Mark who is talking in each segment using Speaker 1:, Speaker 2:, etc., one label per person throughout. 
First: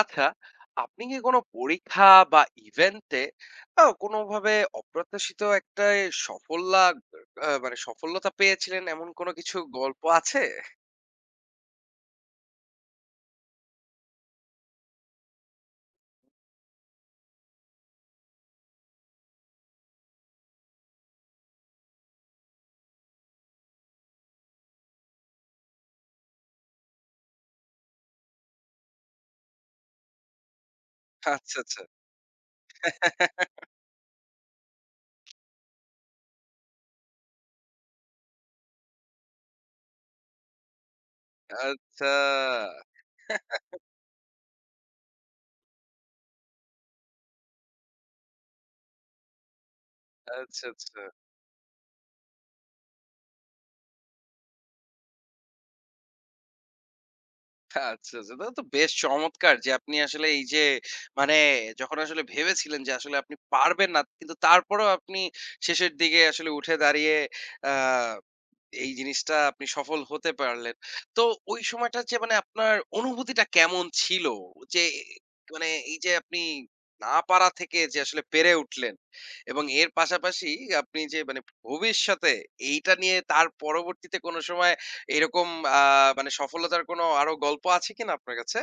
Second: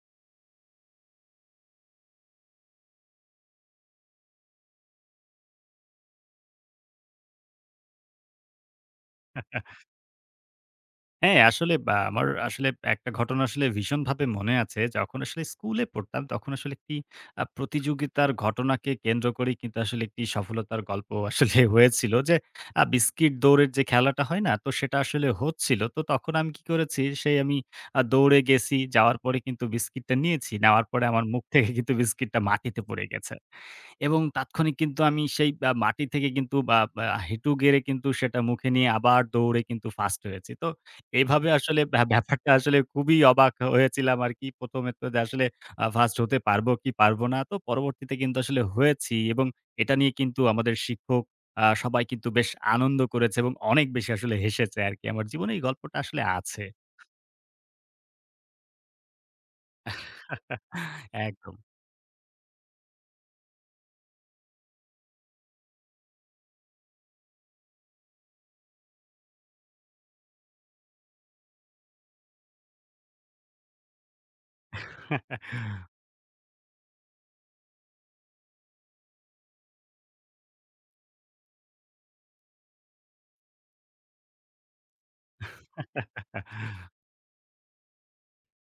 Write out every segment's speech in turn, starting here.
Speaker 1: আচ্ছা, আপনি কি কোনো পরীক্ষা বা ইভেন্টে কোনোভাবে অপ্রত্যাশিত একটা সফল্যা আ মানে সফলতা পেয়েছিলেন এমন কোনো কিছু
Speaker 2: আহ
Speaker 1: গল্প আছে?
Speaker 2: হ্যাঁ, আসলে আমার আসলে একটা ঘটনা আসলে ভীষণভাবে মনে আছে। যখন আসলে স্কুলে পড়তাম, তখন আসলে একটি প্রতিযোগিতার ঘটনাকে কেন্দ্র করেই কিন্তু আসলে একটি সফলতার গল্প আসলে হয়েছিল যে, বিস্কিট দৌড়ের যে খেলাটা হয় না? তো সেটা আসলে হচ্ছিল। তো তখন আমি কি করেছি, সেই আমি দৌড়ে গেছি, যাওয়ার পরে কিন্তু বিস্কিটটা নিয়েছি। নেওয়ার পরে আমার মুখ
Speaker 1: আচ্ছা,
Speaker 2: থেকে
Speaker 1: আচ্ছা।
Speaker 2: কিন্তু বিস্কিটটা মাটিতে পড়ে গেছে। এবং তাৎক্ষণিক কিন্তু আমি সেই মাটি থেকে কিন্তু বা বা হাঁটু গেড়ে কিন্তু সেটা মুখে নিয়ে আবার দৌড়ে কিন্তু ফার্স্ট হয়েছি। তো এভাবে
Speaker 1: আচ্ছা,
Speaker 2: আসলে ব্যা
Speaker 1: আচ্ছা,
Speaker 2: ব্যাপারটা আসলে খুবই অবাক হয়েছিলাম আরকি। ১ম এ তো যে আসলে ফার্স্ট হতে পারবো কি পারবো না। তো পরবর্তীতে কিন্তু আসলে হয়েছি এবং এটা নিয়ে কিন্তু আমাদের
Speaker 1: আচ্ছা।
Speaker 2: শিক্ষক, সবাই কিন্তু বেশ আনন্দ করেছে এবং অনেক বেশি আসলে হেসেছে আরকি। আমার জীবনে এই গল্পটা আসলে আছে।
Speaker 1: আচ্ছা, আচ্ছা। তাহলে তো বেশ চমৎকার যে আপনি আসলে এই যে মানে
Speaker 2: একদম।
Speaker 1: যখন আসলে ভেবেছিলেন যে আসলে আপনি পারবেন না, কিন্তু তারপরেও আপনি শেষের দিকে আসলে উঠে দাঁড়িয়ে আ এই জিনিসটা আপনি সফল হতে পারলেন। তো ওই সময়টা যে মানে আপনার অনুভূতিটা কেমন ছিল? যে মানে এই যে আপনি না পারা থেকে যে আসলে পেরে উঠলেন এবং এর পাশাপাশি আপনি যে মানে ভবিষ্যতে এইটা নিয়ে তার পরবর্তীতে কোনো সময় এরকম আ মানে সফলতার কোনো আরো গল্প আছে কিনা আপনার কাছে?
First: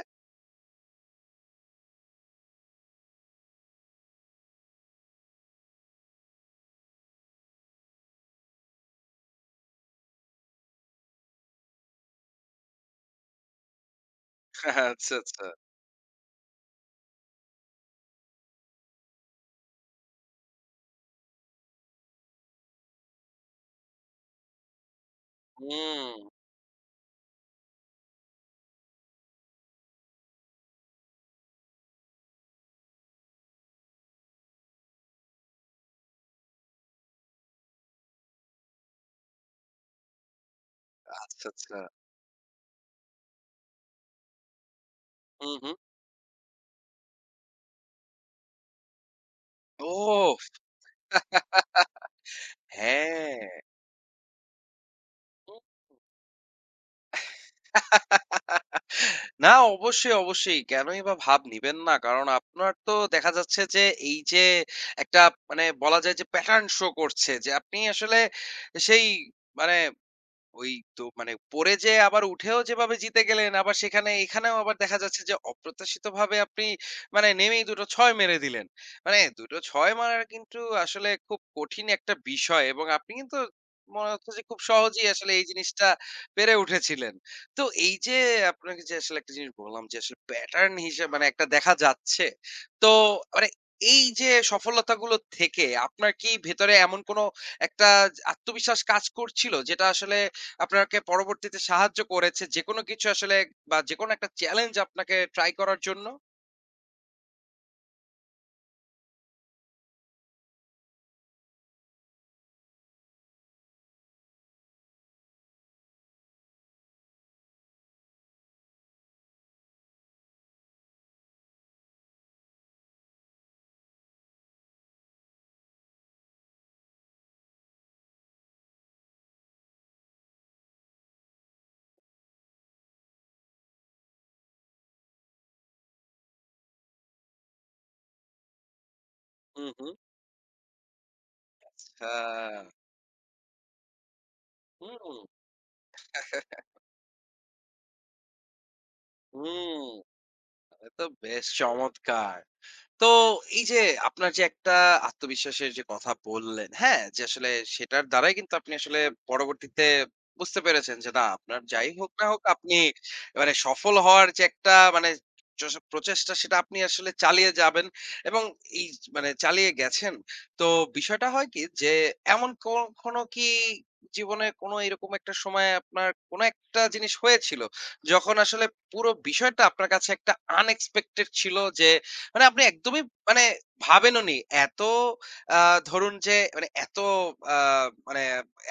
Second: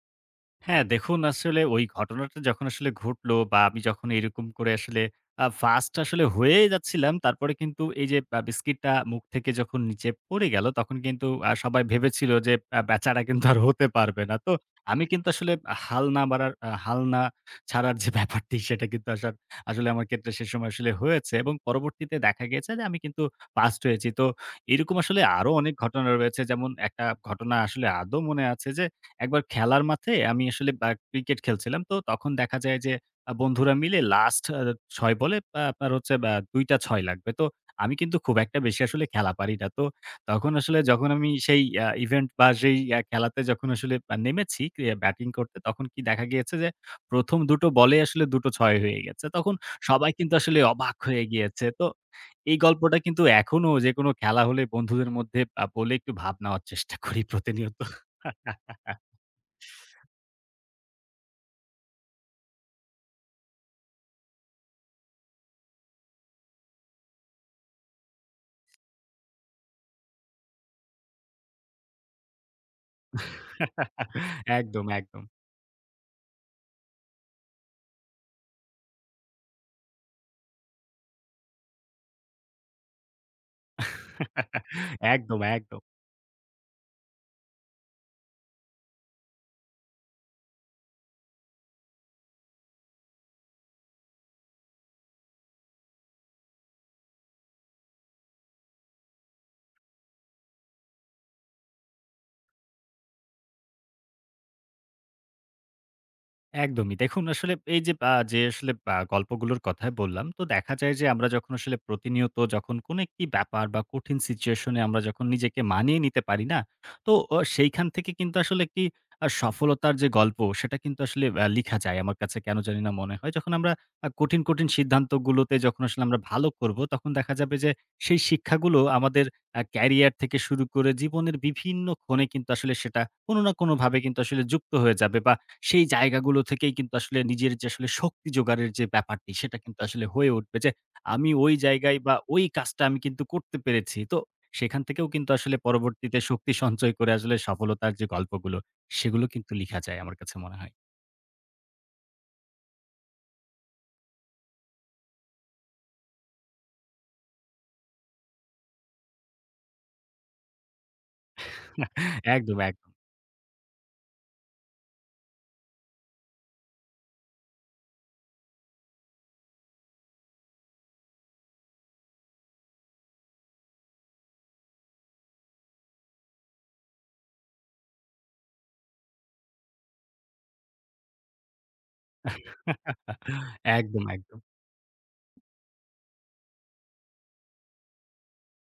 Speaker 2: হ্যাঁ, দেখুন আসলে ওই ঘটনাটা যখন আসলে ঘটলো, আমি যখন এরকম করে আসলে ফার্স্ট আসলে হয়ে যাচ্ছিলাম, তারপরে কিন্তু এই যে বিস্কিটটা মুখ থেকে যখন নিচে পড়ে গেল, তখন কিন্তু সবাই ভেবেছিল যে বেচারা কিন্তু আর হতে পারবে না। তো আমি
Speaker 1: আচ্ছা,
Speaker 2: কিন্তু
Speaker 1: আচ্ছা।
Speaker 2: আসলে হাল না ছাড়ার যে ব্যাপারটি, সেটা কিন্তু আসার আসলে আমার ক্ষেত্রে সে সময় আসলে হয়েছে এবং পরবর্তীতে দেখা গিয়েছে যে আমি কিন্তু ফার্স্ট হয়েছি। তো এরকম আসলে আরো অনেক ঘটনা
Speaker 1: হুম।
Speaker 2: রয়েছে। যেমন একটা ঘটনা আসলে আদৌ মনে আছে যে একবার খেলার মাঠে আমি আসলে ক্রিকেট খেলছিলাম। তো তখন দেখা যায় যে বন্ধুরা মিলে লাস্ট ৬ বলে আপনার হচ্ছে, ২ টা ৬ লাগবে। তো আমি কিন্তু খুব একটা বেশি আসলে খেলা পারি না। তো তখন আসলে যখন আমি
Speaker 1: আচ্ছা,
Speaker 2: সেই
Speaker 1: আচ্ছা।
Speaker 2: ইভেন্ট বা সেই খেলাতে যখন আসলে নেমেছি ক্রিয়া ব্যাটিং
Speaker 1: হুম,
Speaker 2: করতে,
Speaker 1: হুম।
Speaker 2: তখন কি দেখা গিয়েছে যে ১ম দুটো বলেই আসলে দুটো ৬ হয়ে গেছে। তখন সবাই
Speaker 1: ওহ!
Speaker 2: কিন্তু আসলে অবাক হয়ে গিয়েছে। তো এই গল্পটা কিন্তু
Speaker 1: হ্যাঁ।
Speaker 2: এখনো যেকোনো খেলা হলে বন্ধুদের মধ্যে বলে
Speaker 1: হুম।
Speaker 2: একটু ভাব নেওয়ার চেষ্টা করি প্রতিনিয়ত।
Speaker 1: না অবশ্যই, অবশ্যই। কেনই বা ভাব নিবেন না? কারণ আপনার তো দেখা যাচ্ছে যে এই যে একটা মানে বলা যায় যে প্যাটার্ন শো করছে যে আপনি আসলে সেই মানে ওই তো মানে পড়ে যেয়ে আবার উঠেও যেভাবে জিতে গেলেন, আবার সেখানে এখানেও আবার
Speaker 2: একদম,
Speaker 1: দেখা যাচ্ছে
Speaker 2: একদম।
Speaker 1: যে অপ্রত্যাশিতভাবে আপনি মানে নেমেই দুটো ৬ মেরে দিলেন। মানে দুটো ৬ মারা কিন্তু আসলে খুব কঠিন একটা বিষয় এবং আপনি কিন্তু মনে হচ্ছে যে খুব সহজেই আসলে
Speaker 2: একদম,
Speaker 1: এই
Speaker 2: একদম।
Speaker 1: জিনিসটা পেরে উঠেছিলেন। তো এই যে আপনাকে যে আসলে একটা জিনিস বললাম যে আসলে প্যাটার্ন হিসেবে মানে একটা দেখা যাচ্ছে। তো মানে এই যে সফলতাগুলো থেকে আপনার কি ভেতরে এমন কোনো একটা আত্মবিশ্বাস কাজ করছিল যেটা আসলে আপনাকে পরবর্তীতে সাহায্য করেছে যেকোনো কিছু আসলে বা যেকোনো একটা চ্যালেঞ্জ আপনাকে ট্রাই করার জন্য?
Speaker 2: একদমই। দেখুন আসলে এই যে আ যে আসলে গল্পগুলোর কথাই বললাম, তো দেখা যায় যে আমরা যখন আসলে প্রতিনিয়ত যখন কোনো একটি ব্যাপার বা কঠিন সিচুয়েশন এ আমরা যখন নিজেকে মানিয়ে নিতে পারি না, তো সেইখান থেকে কিন্তু আসলে একটি সফলতার যে গল্প সেটা কিন্তু আসলে লিখা যায়। আমার কাছে কেন জানি না মনে হয়। যখন আমরা কঠিন, কঠিন সিদ্ধান্তগুলোতে যখন আসলে আমরা ভালো করব, তখন দেখা যাবে যে সেই শিক্ষাগুলো আমাদের ক্যারিয়ার থেকে শুরু করে জীবনের বিভিন্ন ক্ষণে কিন্তু আসলে সেটা কোনো না কোনোভাবে কিন্তু আসলে যুক্ত হয়ে যাবে, বা সেই জায়গাগুলো থেকেই কিন্তু আসলে নিজের যে আসলে শক্তি জোগাড়ের যে ব্যাপারটি, সেটা
Speaker 1: হুম,
Speaker 2: কিন্তু
Speaker 1: হুম।
Speaker 2: আসলে হয়ে উঠবে যে, আমি ওই জায়গায় বা ওই
Speaker 1: হ্যাঁ।
Speaker 2: কাজটা আমি কিন্তু করতে পেরেছি। তো সেখান থেকেও
Speaker 1: হুম,
Speaker 2: কিন্তু আসলে পরবর্তীতে শক্তি সঞ্চয় করে আসলে সফলতার যে গল্পগুলো, সেগুলো কিন্তু লিখা
Speaker 1: হুম।
Speaker 2: যায় আমার কাছে মনে হয়।
Speaker 1: এটা তো বেশ হুম। চমৎকার! তো এই যে আপনার যে একটা আত্মবিশ্বাসের যে কথা বললেন, হ্যাঁ? যে আসলে সেটার দ্বারাই কিন্তু আপনি আসলে পরবর্তীতে বুঝতে পেরেছেন যে না আপনার যাই হোক না হোক
Speaker 2: একদম,
Speaker 1: আপনি
Speaker 2: একদম।
Speaker 1: মানে সফল হওয়ার যে একটা মানে প্রচেষ্টা সেটা আপনি আসলে চালিয়ে যাবেন এবং এই মানে চালিয়ে গেছেন। তো বিষয়টা হয় কি যে এমন কখনো কি জীবনে কোনো এরকম একটা সময় আপনার কোনো একটা জিনিস হয়েছিল যখন আসলে পুরো বিষয়টা আপনার কাছে একটা আনএক্সপেক্টেড ছিল যে মানে আপনি একদমই মানে
Speaker 2: একদম,
Speaker 1: ভাবেনওনি।
Speaker 2: একদম।
Speaker 1: এত আ ধরুন যে মানে এত আ মানে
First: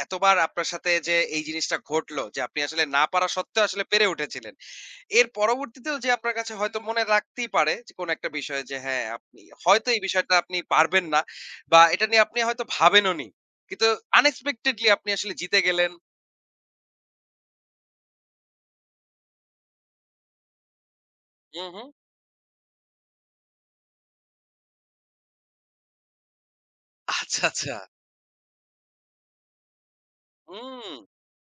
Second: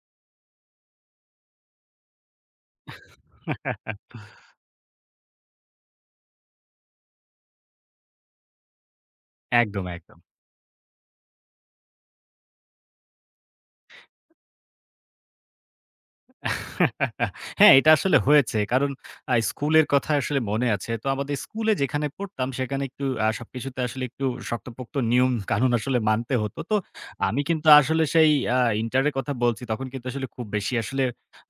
Speaker 1: এতবার আপনার সাথে যে এই জিনিসটা ঘটলো যে আপনি আসলে না পারা সত্ত্বেও আসলে পেরে উঠেছিলেন। এর পরবর্তীতেও যে আপনার কাছে হয়তো মনে রাখতেই পারে যে কোনো একটা বিষয় যে হ্যাঁ, আপনি
Speaker 2: একদম,
Speaker 1: হয়তো এই
Speaker 2: একদম।
Speaker 1: বিষয়টা আপনি পারবেন না বা এটা নিয়ে আপনি হয়তো ভাবেনওনি। কিন্তু আনএক্সপেক্টেডলি আপনি আসলে জিতে গেলেন।
Speaker 2: হ্যাঁ, এটা আসলে হয়েছে। কারণ স্কুলের কথা আসলে মনে আছে। তো আমাদের
Speaker 1: হুম,
Speaker 2: স্কুলে
Speaker 1: হুম।
Speaker 2: যেখানে পড়তাম, সেখানে একটু সবকিছুতে আসলে একটু শক্তপোক্ত নিয়ম-কানুন আসলে মানতে হতো। তো আমি
Speaker 1: আচ্ছা,
Speaker 2: কিন্তু
Speaker 1: আচ্ছা।
Speaker 2: আসলে সেই ইন্টারের কথা বলছি, তখন কিন্তু আসলে খুব বেশি
Speaker 1: হুম,
Speaker 2: আসলে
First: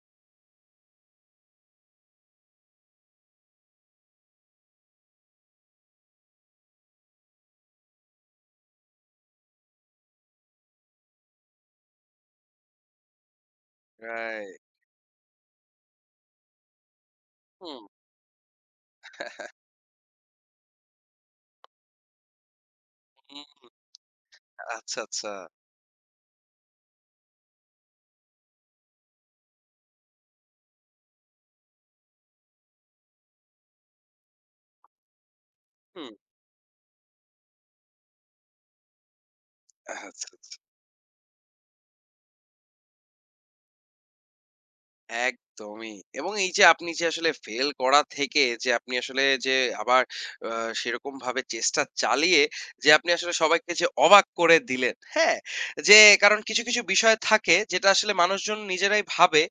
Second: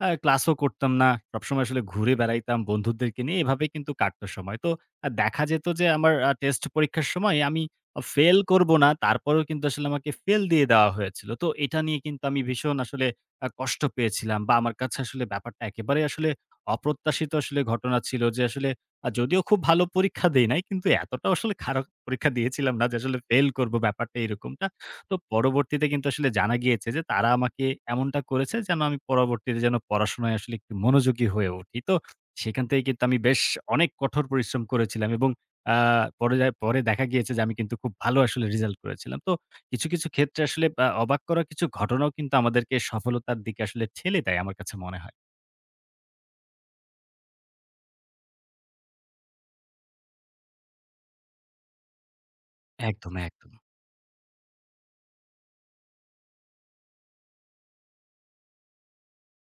Speaker 2: ক্লাসও করতাম না। সবসময় আসলে ঘুরে বেড়াইতাম বন্ধুদেরকে নিয়ে। এভাবেই কিন্তু কাটতো সময়। তো দেখা যেত যে আমার টেস্ট পরীক্ষার সময় আমি ফেইল করব না, তারপরেও কিন্তু আসলে আমাকে ফেল দিয়ে দেওয়া হয়েছিল। তো এটা নিয়ে কিন্তু আমি ভীষণ আসলে কষ্ট পেয়েছিলাম, বা
Speaker 1: রাইট।
Speaker 2: আমার কাছে আসলে ব্যাপারটা একেবারেই আসলে অপ্রত্যাশিত আসলে
Speaker 1: হুম,
Speaker 2: ঘটনা ছিল যে আসলে যদিও খুব ভালো পরীক্ষা দেই নাই, কিন্তু এতটাও আসলে খারাপ পরীক্ষা দিয়েছিলাম না যে আসলে ফেইল
Speaker 1: হুম।
Speaker 2: করব, ব্যাপারটা এরকমটা।
Speaker 1: আচ্ছা,
Speaker 2: তো
Speaker 1: আচ্ছা।
Speaker 2: পরবর্তীতে কিন্তু আসলে জানা গিয়েছে যে তারা আমাকে এমনটা করেছে যেন আমি পরবর্তীতে যেন পড়াশোনায় আসলে একটু মনোযোগী হয়ে উঠি। তো সেখান থেকে কিন্তু আমি বেশ অনেক কঠোর পরিশ্রম করেছিলাম এবং আ
Speaker 1: হুম।
Speaker 2: পরে যায় পরে দেখা গিয়েছে যে আমি কিন্তু খুব ভালো আসলে রেজাল্ট করেছিলাম। তো কিছু, কিছু ক্ষেত্রে
Speaker 1: আচ্ছা।
Speaker 2: আসলে অবাক করা কিছু ঘটনাও কিন্তু আমাদেরকে সফলতার দিকে আসলে ঠেলে দেয় আমার কাছে মনে হয়।
Speaker 1: একদমই। এবং এই যে আপনি যে আসলে ফেল করা থেকে যে আপনি আসলে যে আবার আ সেরকমভাবে চেষ্টা চালিয়ে যে আপনি
Speaker 2: একদম,
Speaker 1: আসলে
Speaker 2: একদম।
Speaker 1: সবাইকে যে অবাক করে দিলেন, হ্যাঁ? যে কারণ কিছু, কিছু বিষয় থাকে যেটা আসলে মানুষজন নিজেরাই ভাবে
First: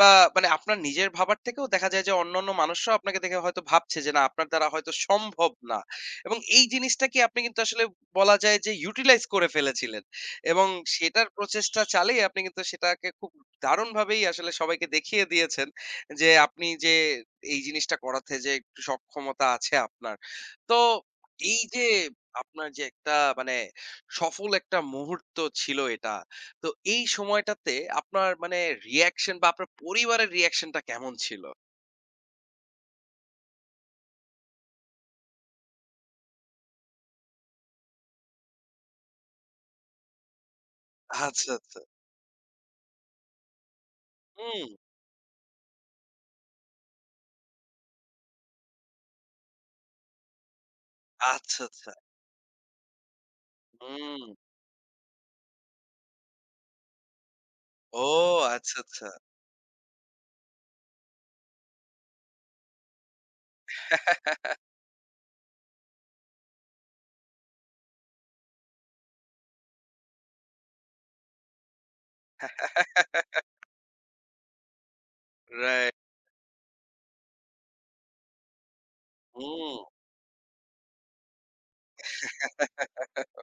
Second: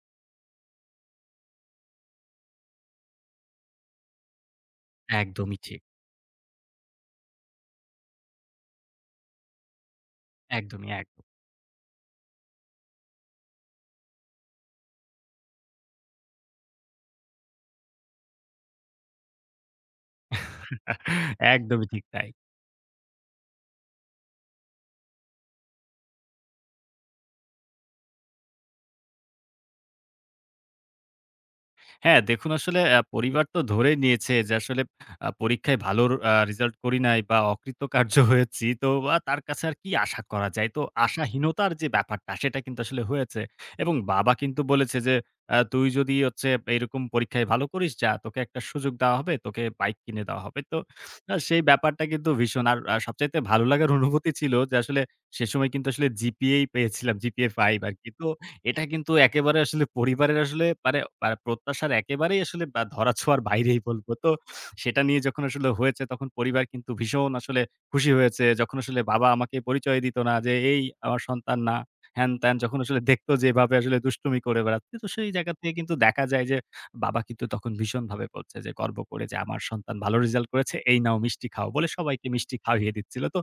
Speaker 1: বা মানে আপনার নিজের ভাবার থেকেও দেখা যায় যে অন্যান্য মানুষরাও আপনাকে দেখে হয়তো ভাবছে যে না আপনার দ্বারা হয়তো সম্ভব
Speaker 2: একদমই
Speaker 1: না।
Speaker 2: ঠিক।
Speaker 1: এবং এই জিনিসটা কি আপনি কিন্তু আসলে বলা যায় যে ইউটিলাইজ করে ফেলেছিলেন। এবং
Speaker 2: একদমই, একদম।
Speaker 1: সেটার প্রচেষ্টা চালিয়ে আপনি কিন্তু সেটাকে খুব দারুণভাবেই আসলে সবাইকে দেখিয়ে দিয়েছেন যে আপনি যে এই জিনিসটা করাতে যে একটু সক্ষমতা আছে আপনার। তো এই যে
Speaker 2: একদমই ঠিক তাই।
Speaker 1: আপনার যে একটা মানে সফল একটা মুহূর্ত ছিল এটা। তো এই সময়টাতে আপনার মানে রিঅ্যাকশন বা আপনার পরিবারের রিঅ্যাকশনটা কেমন ছিল?
Speaker 2: হ্যাঁ, দেখুন আসলে পরিবার তো ধরেই নিয়েছে যে আসলে পরীক্ষায় ভালো রেজাল্ট করি নাই বা অকৃতকার্য হয়েছি। তো তার কাছে আর কি আশা করা যায়? তো
Speaker 1: আচ্ছা,
Speaker 2: আশাহীনতার
Speaker 1: আচ্ছা।
Speaker 2: যে ব্যাপারটা সেটা কিন্তু আসলে হয়েছে। এবং বাবা কিন্তু
Speaker 1: হুম।
Speaker 2: বলেছে যে, তুই যদি হচ্ছে এরকম পরীক্ষায় ভালো করিস, যা তোকে একটা সুযোগ দেওয়া হবে, তোকে বাইক কিনে দেওয়া হবে।" তো
Speaker 1: আচ্ছা,
Speaker 2: সেই
Speaker 1: আচ্ছা।
Speaker 2: ব্যাপারটা কিন্তু ভীষণ আর সবচাইতে ভালো লাগার
Speaker 1: হুম।
Speaker 2: অনুভূতি ছিল যে আসলে সে সময় কিন্তু আসলে জিপিএই পেয়েছিলাম জিপিএ 5
Speaker 1: ও
Speaker 2: আরকি। তো
Speaker 1: আচ্ছা,
Speaker 2: এটা
Speaker 1: আচ্ছা।
Speaker 2: কিন্তু একেবারে আসলে পরিবারের আসলে মানে মানে প্রত্যাশার একেবারেই আসলে বা ধরাছোঁয়ার বাইরেই বলবো। তো সেটা নিয়ে যখন আসলে হয়েছে, তখন পরিবার কিন্তু ভীষণ আসলে খুশি হয়েছে। যখন আসলে বাবা আমাকে পরিচয় দিত না যে, "এই আমার সন্তান না।" হ্যান-ত্যান যখন আসলে দেখতো যে এভাবে আসলে দুষ্টুমি করে বেড়াচ্ছে, তো সেই জায়গা থেকে কিন্তু
Speaker 1: রাইট।
Speaker 2: দেখা যায় যে বাবা কিন্তু তখন ভীষণভাবে বলছে যে গর্ব করে যে, "আমার
Speaker 1: হুম।
Speaker 2: সন্তান ভালো রেজাল্ট করেছে। এই নাও মিষ্টি খাও।" বলে সবাইকে মিষ্টি খাইয়ে দিচ্ছিল। তো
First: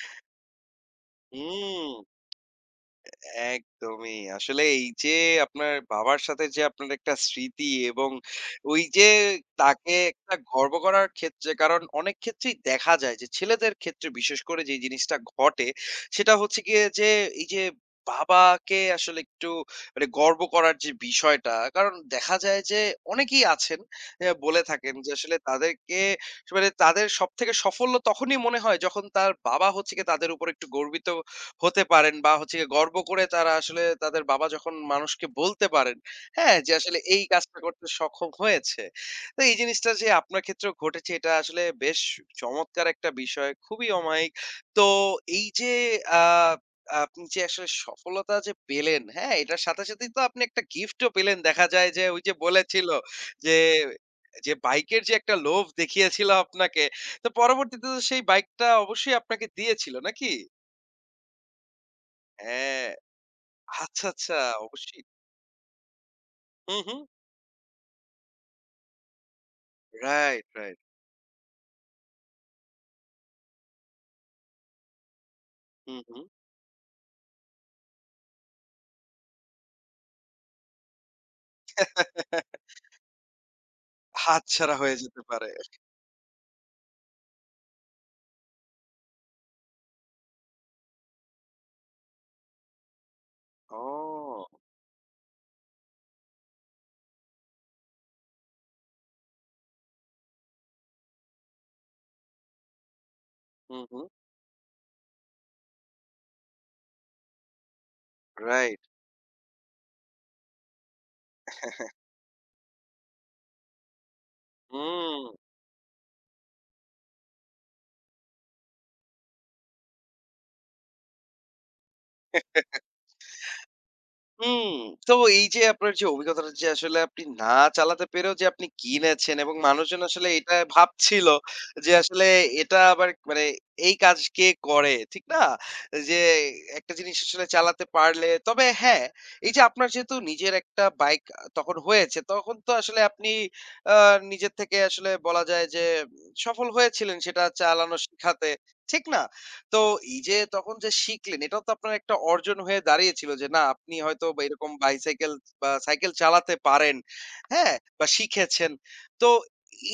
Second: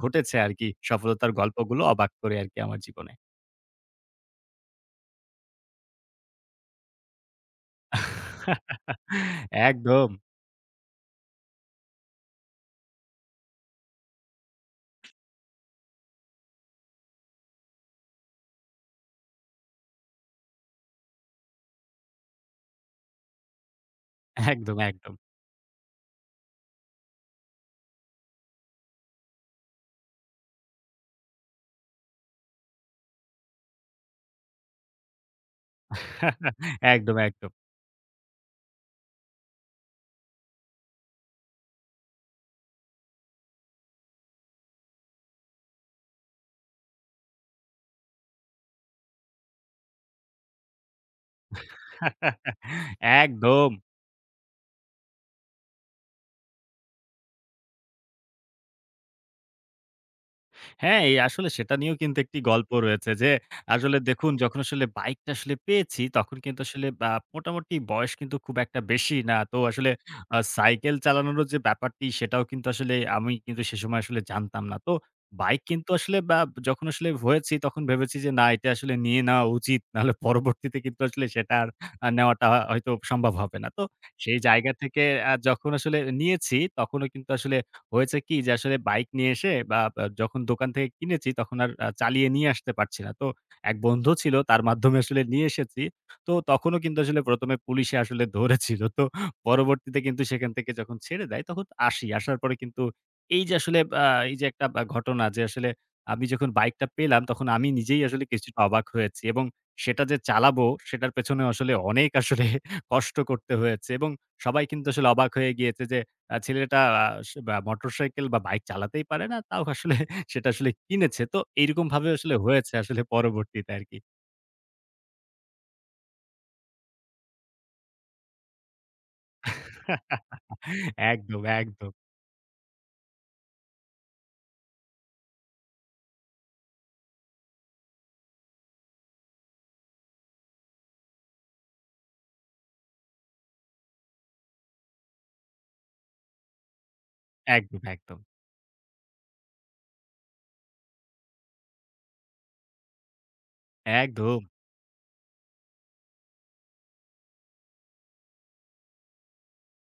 Speaker 2: ঘটেছে আরকি সফলতার গল্পগুলো
Speaker 1: হুম,
Speaker 2: অবাক করে আরকি আমার জীবনে।
Speaker 1: একদমই। আসলে এই যে আপনার বাবার সাথে যে আপনার একটা স্মৃতি এবং ওই যে তাকে
Speaker 2: একদম,
Speaker 1: একটা গর্ব করার ক্ষেত্রে কারণ অনেক ক্ষেত্রেই দেখা যায় যে ছেলেদের ক্ষেত্রে বিশেষ করে যে জিনিসটা ঘটে সেটা হচ্ছে গিয়ে যে এই যে বাবাকে আসলে একটু মানে গর্ব করার যে বিষয়টা কারণ দেখা যায় যে অনেকেই আছেন এ বলে
Speaker 2: একদম,
Speaker 1: থাকেন যে
Speaker 2: একদম।
Speaker 1: আসলে তাদেরকে মানে তাদের সবথেকে সাফল্য তখনই মনে হয় যখন তার বাবা হচ্ছে গিয়ে তাদের উপর একটু গর্বিত হতে পারেন বা হচ্ছে গিয়ে গর্ব করে তারা আসলে তাদের বাবা যখন মানুষকে বলতে পারেন, হ্যাঁ, যে আসলে
Speaker 2: একদম,
Speaker 1: এই
Speaker 2: একদম।
Speaker 1: কাজটা করতে সক্ষম হয়েছে। তো এই জিনিসটা যে আপনার ক্ষেত্রেও ঘটেছে এটা আসলে বেশ চমৎকার একটা বিষয়। খুবই অমায়িক। তো এই যে আ আপনি যে আসলে সফলতা যে পেলেন, হ্যাঁ, এটার সাথে সাথেই তো আপনি একটা গিফটও পেলেন। দেখা যায় যে ওই যে বলেছিল যে,
Speaker 2: একদম।
Speaker 1: যে বাইকের যে একটা লোভ দেখিয়েছিল আপনাকে, তো পরবর্তীতে তো সেই বাইকটা অবশ্যই আপনাকে দিয়েছিল নাকি?
Speaker 2: হ্যাঁ, এই আসলে সেটা নিয়েও কিন্তু একটি গল্প
Speaker 1: হ্যাঁ।
Speaker 2: রয়েছে যে, আসলে
Speaker 1: আচ্ছা,
Speaker 2: দেখুন
Speaker 1: আচ্ছা,
Speaker 2: যখন আসলে
Speaker 1: অবশ্যই।
Speaker 2: বাইকটা আসলে পেয়েছি, তখন কিন্তু
Speaker 1: হুম,
Speaker 2: আসলে
Speaker 1: হুম।
Speaker 2: মোটামুটি বয়স কিন্তু খুব একটা বেশি না। তো আসলে
Speaker 1: রাইট, রাইট।
Speaker 2: সাইকেল চালানোরও যে ব্যাপারটি, সেটাও কিন্তু আসলে আমি কিন্তু সে সময় আসলে জানতাম না। তো বাইক কিন্তু
Speaker 1: হুম,
Speaker 2: আসলে
Speaker 1: হুম।
Speaker 2: যখন আসলে হয়েছি, তখন ভেবেছি যে, না এটা আসলে নিয়ে নেওয়া উচিত। নাহলে পরবর্তীতে কিন্তু আসলে সেটা আর নেওয়াটা হয়তো সম্ভব হবে না। তো সেই জায়গা
Speaker 1: হাতছাড়া হয়ে
Speaker 2: থেকে
Speaker 1: যেতে পারে।
Speaker 2: যখন আসলে নিয়েছি, তখনও কিন্তু আসলে হয়েছে কি যে আসলে বাইক নিয়ে এসে, বা বা যখন দোকান থেকে কিনেছি, তখন আর চালিয়ে নিয়ে আসতে পারছি না। তো এক বন্ধু ছিল,
Speaker 1: ও!
Speaker 2: তার মাধ্যমে আসলে নিয়ে এসেছি। তো তখনও কিন্তু আসলে ১ম এ পুলিশে আসলে ধরেছিল। তো পরবর্তীতে কিন্তু সেখান থেকে যখন ছেড়ে দেয় তখন আসি। আসার পরে কিন্তু এই যে আসলে
Speaker 1: হুম, হুম।
Speaker 2: আ এই যে একটা ঘটনা যে আসলে আমি যখন বাইকটা পেলাম তখন আমি নিজেই আসলে কিছুটা
Speaker 1: রাইট।
Speaker 2: অবাক হয়েছি, এবং সেটা যে চালাবো সেটার পেছনে আসলে অনেক আসলে কষ্ট করতে হয়েছে, এবং সবাই কিন্তু আসলে
Speaker 1: হুম।
Speaker 2: অবাক হয়ে গিয়েছে যে ছেলেটা, আ সে বা মোটরসাইকেল বা বাইক চালাতেই পারে না। তাও আসলে সেটা আসলে কিনেছে। তো এইরকমভাবে আসলে হয়েছে আসলে পরবর্তীতে আরকি।
Speaker 1: হুম, তো এই যে আপনার যে অভিজ্ঞতাটা যে আসলে আপনি না চালাতে পেরেও যে আপনি কিনেছেন এবং মানুষজন আসলে এটা ভাবছিল
Speaker 2: একদম,
Speaker 1: যে
Speaker 2: একদম,
Speaker 1: আসলে এটা আবার মানে এই কাজ কে করে ঠিক না? যে একটা জিনিস আসলে চালাতে পারলে তবে হ্যাঁ, এই যে আপনার যেহেতু নিজের একটা বাইক তখন হয়েছে তখন তো আসলে আপনি আ নিজের থেকে আসলে বলা যায় যে সফল হয়েছিলেন সেটা
Speaker 2: একদম,
Speaker 1: চালানো
Speaker 2: একদম,
Speaker 1: শিখাতে, ঠিক না? তো এই যে তখন যে শিখলেন এটাও তো আপনার একটা অর্জন হয়ে দাঁড়িয়েছিল যে না আপনি হয়তো
Speaker 2: একদম,
Speaker 1: বা এরকম বাইসাইকেল বা সাইকেল চালাতে পারেন হ্যাঁ বা শিখেছেন তো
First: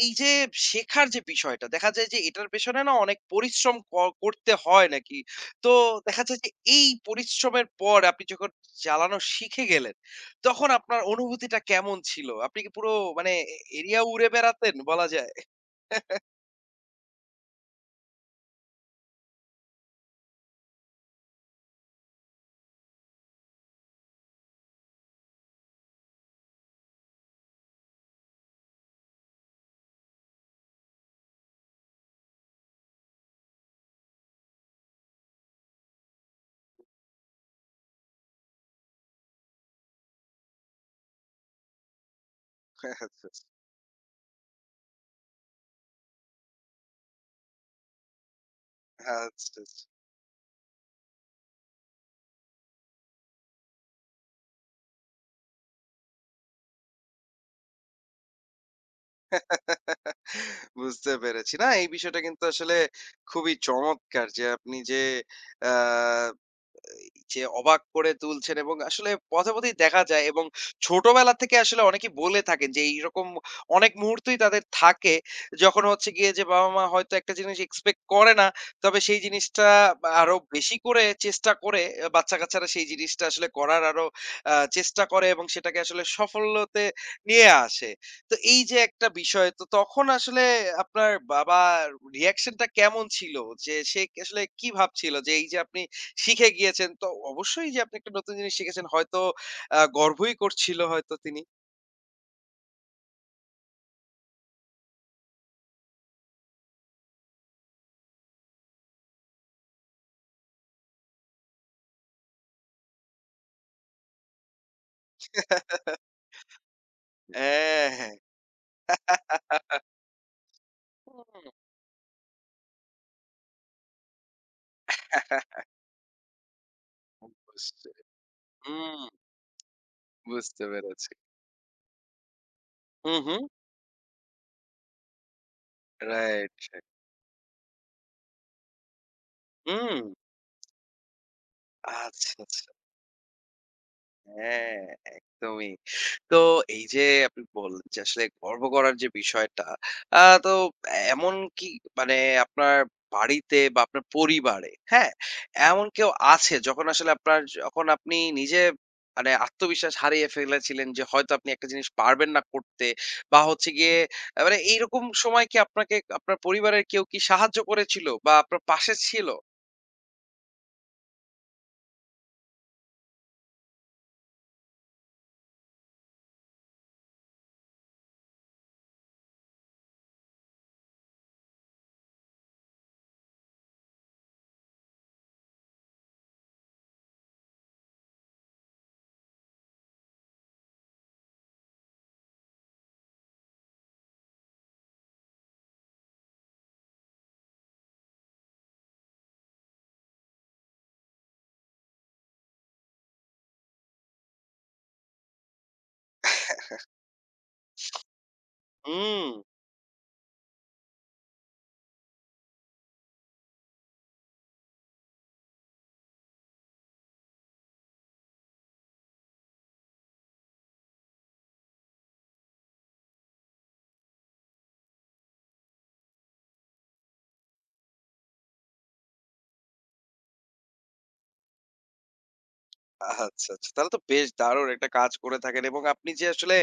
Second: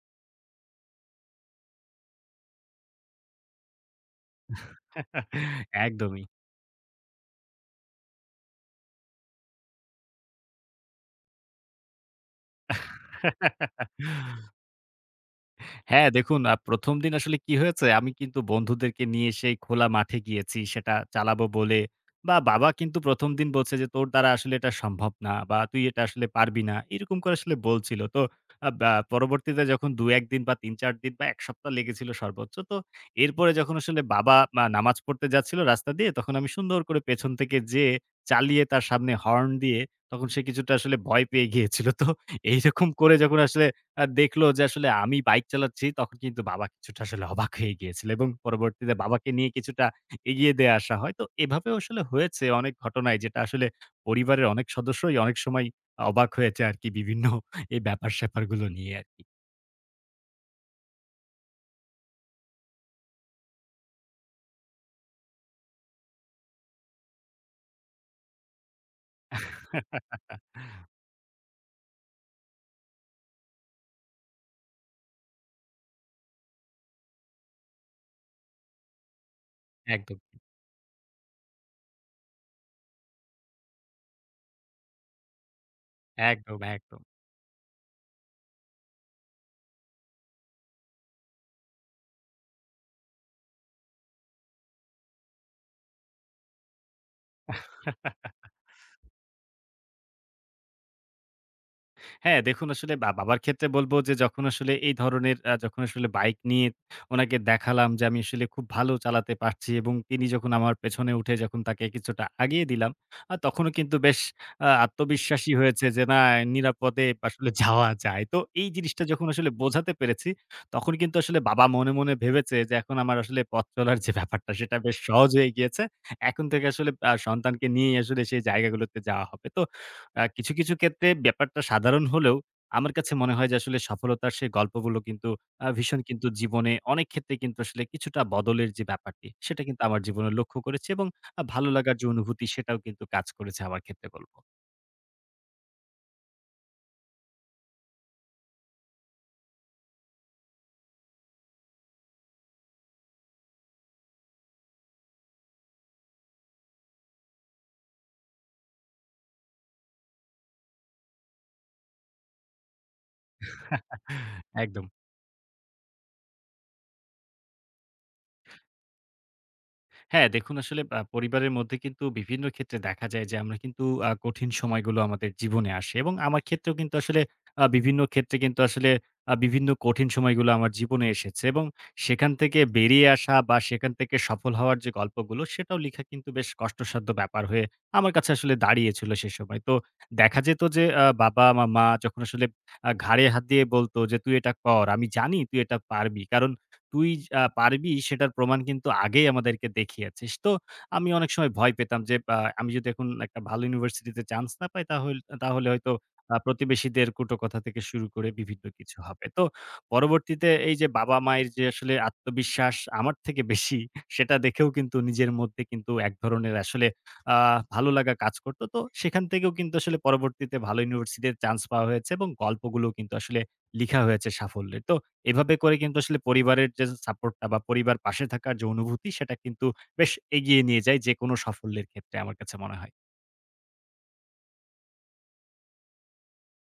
Speaker 1: এই যে শেখার যে বিষয়টা দেখা যায় যে এটার পেছনে না অনেক পরিশ্রম করতে হয় নাকি তো দেখা
Speaker 2: একদমই।
Speaker 1: যায় যে এই পরিশ্রমের পর আপনি যখন চালানো শিখে গেলেন তখন আপনার অনুভূতিটা কেমন ছিল আপনি কি পুরো মানে এরিয়া উড়ে বেড়াতেন বলা যায়?
Speaker 2: হ্যাঁ, দেখুন ১ম দিন আসলে কি হয়েছে? আমি কিন্তু বন্ধুদেরকে নিয়ে সেই খোলা মাঠে গিয়েছি সেটা চালাবো বলে, বাবা কিন্তু ১ম দিন বলছে যে, "তোর দ্বারা আসলে এটা সম্ভব না, বা তুই এটা আসলে পারবি না।" এরকম করে আসলে বলছিল। তো আ বা পরবর্তীতে যখন ২-১ দিন বা ৩-৪ দিন বা ১ সপ্তাহ লেগেছিল সর্বোচ্চ। তো এরপরে যখন আসলে বাবা মা নামাজ পড়তে যাচ্ছিল রাস্তা দিয়ে, তখন আমি সুন্দর করে পেছন থেকে যেয়ে চালিয়ে তার সামনে হর্ন দিয়ে, তখন সে কিছুটা আসলে ভয় পেয়ে গিয়েছিল। তো এইরকম করে যখন আসলে দেখলো যে আসলে আমি বাইক চালাচ্ছি, তখন কিন্তু বাবা কিছুটা আসলে অবাক হয়ে গিয়েছিল এবং পরবর্তীতে
Speaker 1: আচ্ছা,
Speaker 2: বাবাকে নিয়ে
Speaker 1: আচ্ছা,
Speaker 2: কিছুটা এগিয়ে দিয়ে আসা হয়। তো এভাবেও আসলে হয়েছে অনেক ঘটনায় যেটা আসলে পরিবারের অনেক সদস্যই অনেক সময় অবাক হয়েছে আরকি বিভিন্ন এই ব্যাপার-স্যাপারগুলো নিয়ে আরকি।
Speaker 1: বুঝতে পেরেছি। না এই বিষয়টা কিন্তু আসলে খুবই চমৎকার যে আপনি যে আ যে অবাক করে তুলছেন এবং আসলে পথে, পথেই দেখা যায় এবং ছোটবেলা থেকে আসলে অনেকেই বলে থাকেন যে এইরকম অনেক মুহূর্তই তাদের থাকে যখন হচ্ছে গিয়ে যে বাবা-মা হয়তো একটা জিনিস এক্সপেক্ট করে না। তবে সেই জিনিসটা
Speaker 2: একদম,
Speaker 1: আরো বেশি করে চেষ্টা করে বাচ্চা-কাচ্চারা সেই জিনিসটা আসলে করার আরো চেষ্টা করে এবং সেটাকে আসলে
Speaker 2: একদম,
Speaker 1: সাফল্যতে
Speaker 2: একদম।
Speaker 1: নিয়ে আসে। তো এই যে একটা বিষয় তো তখন আসলে আপনার বাবার রিঅ্যাকশনটা কেমন ছিল? যে সে আসলে কি ভাবছিল যে এই যে আপনি শিখে গিয়েছেন। তো অবশ্যই যে আপনি একটা নতুন জিনিস শিখেছেন হয়তো গর্বই করছিল হয়তো তিনি।
Speaker 2: হ্যাঁ, দেখুন আসলে বাবার ক্ষেত্রে বলব যে যখন আসলে এই ধরনের যখন আসলে বাইক নিয়ে ওনাকে দেখালাম যে আমি আসলে খুব ভালো চালাতে পারছি, এবং তিনি যখন আমার পেছনে উঠে যখন তাকে কিছুটা আগিয়ে দিলাম, তখনও কিন্তু বেশ আত্মবিশ্বাসী হয়েছে যে না, নিরাপদে আসলে
Speaker 1: হ্যাঁ,
Speaker 2: যাওয়া
Speaker 1: হ্যাঁ।
Speaker 2: যায়। তো এই জিনিসটা যখন আসলে বোঝাতে পেরেছি, তখন কিন্তু আসলে
Speaker 1: হুম।
Speaker 2: বাবা মনে, মনে ভেবেছে যে এখন আমার আসলে পথ চলার যে ব্যাপারটা সেটা বেশ সহজ হয়ে গিয়েছে। এখন থেকে আসলে সন্তানকে
Speaker 1: বুঝতে
Speaker 2: নিয়েই আসলে সেই জায়গাগুলোতে
Speaker 1: হুম,
Speaker 2: যাওয়া হবে। তো কিছু,
Speaker 1: বুঝতে
Speaker 2: কিছু ক্ষেত্রে
Speaker 1: পেরেছি।
Speaker 2: ব্যাপারটা সাধারণ হলেও আমার কাছে
Speaker 1: হুম,
Speaker 2: মনে
Speaker 1: হুম।
Speaker 2: হয় যে আসলে সফলতার সেই গল্পগুলো কিন্তু ভীষণ কিন্তু
Speaker 1: রাইট,
Speaker 2: জীবনে
Speaker 1: রাইট।
Speaker 2: অনেক ক্ষেত্রে কিন্তু আসলে কিছুটা বদলের যে ব্যাপারটি, সেটা কিন্তু
Speaker 1: হুম।
Speaker 2: আমার জীবনে লক্ষ্য করেছি, এবং ভালো লাগার যে
Speaker 1: আচ্ছা,
Speaker 2: অনুভূতি
Speaker 1: আচ্ছা।
Speaker 2: সেটাও কিন্তু কাজ করেছে আমার ক্ষেত্রে বলব।
Speaker 1: হ্যাঁ, একদমই। তো এই যে আপনি বললেন যে আসলে গর্ব করার যে বিষয়টা, আহ তো এমন কি মানে আপনার বাড়িতে বা আপনার পরিবারে, হ্যাঁ? এমন কেউ আছে যখন আসলে আপনার যখন আপনি নিজে মানে আত্মবিশ্বাস হারিয়ে ফেলেছিলেন যে হয়তো আপনি একটা জিনিস পারবেন না করতে বা হচ্ছে গিয়ে মানে
Speaker 2: একদম।
Speaker 1: এইরকম সময় কি আপনাকে আপনার পরিবারের কেউ কি সাহায্য করেছিল বা আপনার পাশে ছিল?
Speaker 2: হ্যাঁ, দেখুন আসলে পরিবারের মধ্যে কিন্তু বিভিন্ন ক্ষেত্রে দেখা যায় যে আমরা কিন্তু কঠিন সময়গুলো আমাদের জীবনে আসে, এবং আমার ক্ষেত্রেও কিন্তু আসলে বিভিন্ন ক্ষেত্রে কিন্তু আসলে বিভিন্ন কঠিন সময়গুলো আমার জীবনে এসেছে, এবং সেখান থেকে বেরিয়ে আসা বা সেখান থেকে সফল হওয়ার যে গল্পগুলো সেটাও লিখা কিন্তু বেশ কষ্টসাধ্য ব্যাপার হয়ে আমার কাছে আসলে দাঁড়িয়েছিল সে সময়। তো দেখা যেত যে বাবা, আমার মা যখন আসলে ঘাড়ে হাত দিয়ে বলত যে, "তুই এটা কর। আমি জানি তুই এটা পারবি।" কারণ তুই পারবি সেটার প্রমাণ কিন্তু আগেই আমাদেরকে দেখিয়েছিস। তো আমি অনেক সময় ভয় পেতাম যে আমি যদি এখন একটা ভালো ইউনিভার্সিটিতে চান্স না পাই তাহলে হয়তো প্রতিবেশীদের কুটো কথা থেকে শুরু করে বিভিন্ন কিছু হবে।
Speaker 1: হুম।
Speaker 2: তো পরবর্তীতে এই যে বাবা-মায়ের যে আসলে আত্মবিশ্বাস আমার থেকে বেশি, সেটা দেখেও কিন্তু নিজের মধ্যে কিন্তু এক ধরনের আসলে আ ভালো লাগা কাজ করত। তো সেখান থেকেও কিন্তু আসলে পরবর্তীতে ভালো ইউনিভার্সিটিতে চান্স পাওয়া হয়েছে, এবং গল্পগুলো কিন্তু আসলে লিখা হয়েছে সাফল্যের। তো এভাবে করে কিন্তু আসলে পরিবারের যে সাপোর্টটা বা পরিবার পাশে থাকার যে অনুভূতি সেটা কিন্তু বেশ এগিয়ে নিয়ে যায় যেকোনো সাফল্যের ক্ষেত্রে আমার কাছে মনে হয়।
Speaker 1: আচ্ছা, আচ্ছা। তাহলে তো বেশ দারুণ একটা কাজ করে থাকেন এবং আপনি যে আসলে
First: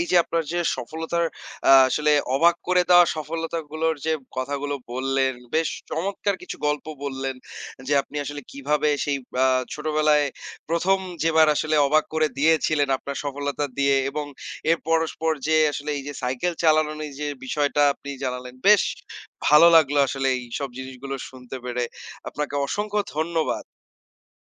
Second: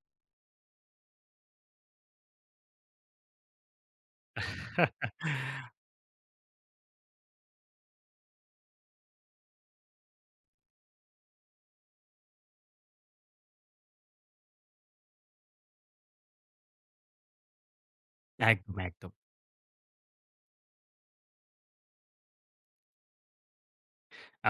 Speaker 1: এই যে আপনার যে সফলতার আসলে অবাক করে দেওয়া সফলতাগুলোর যে কথাগুলো বললেন, বেশ চমৎকার কিছু গল্প বললেন যে আপনি আসলে কিভাবে সেই আ ছোটবেলায় ১ম যেবার আসলে অবাক করে দিয়েছিলেন আপনার সফলতা দিয়ে এবং এর পরস্পর যে আসলে এই যে সাইকেল চালানোর এই যে বিষয়টা আপনি জানালেন,
Speaker 2: একদম,
Speaker 1: বেশ
Speaker 2: একদম।
Speaker 1: ভালো লাগলো আসলে এইসব জিনিসগুলো শুনতে পেরে। আপনাকে অসংখ্য ধন্যবাদ।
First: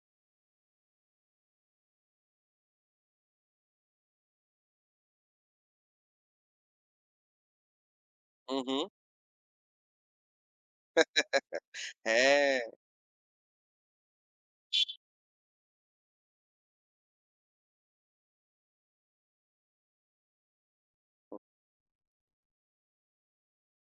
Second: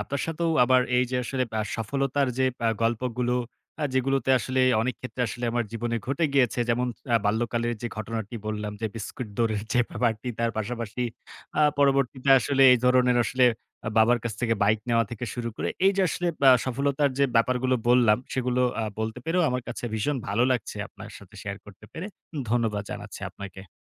Speaker 2: আপনার সাথেও আবার এই যে আসলে সফলতার যে গল্পগুলো যেগুলোতে আসলে অনেক ক্ষেত্রে আসলে আমার জীবনে ঘটে গিয়েছে। যেমন বাল্যকালের যে ঘটনাটি
Speaker 1: হু,
Speaker 2: বললাম
Speaker 1: হু।
Speaker 2: যে বিস্কুট দৌড়ের যে ব্যাপারটি, তার পাশাপাশি পরবর্তীতে
Speaker 1: হ্যাঁ।
Speaker 2: আসলে এই ধরনের আসলে বাবার কাছ থেকে বাইক নেওয়া থেকে শুরু করে এই যে আসলে সফলতার যে ব্যাপারগুলো বললাম সেগুলো বলতে পেরেও আমার কাছে ভীষণ ভালো লাগছে আপনার সাথে শেয়ার করতে পেরে। ধন্যবাদ জানাচ্ছি আপনাকে।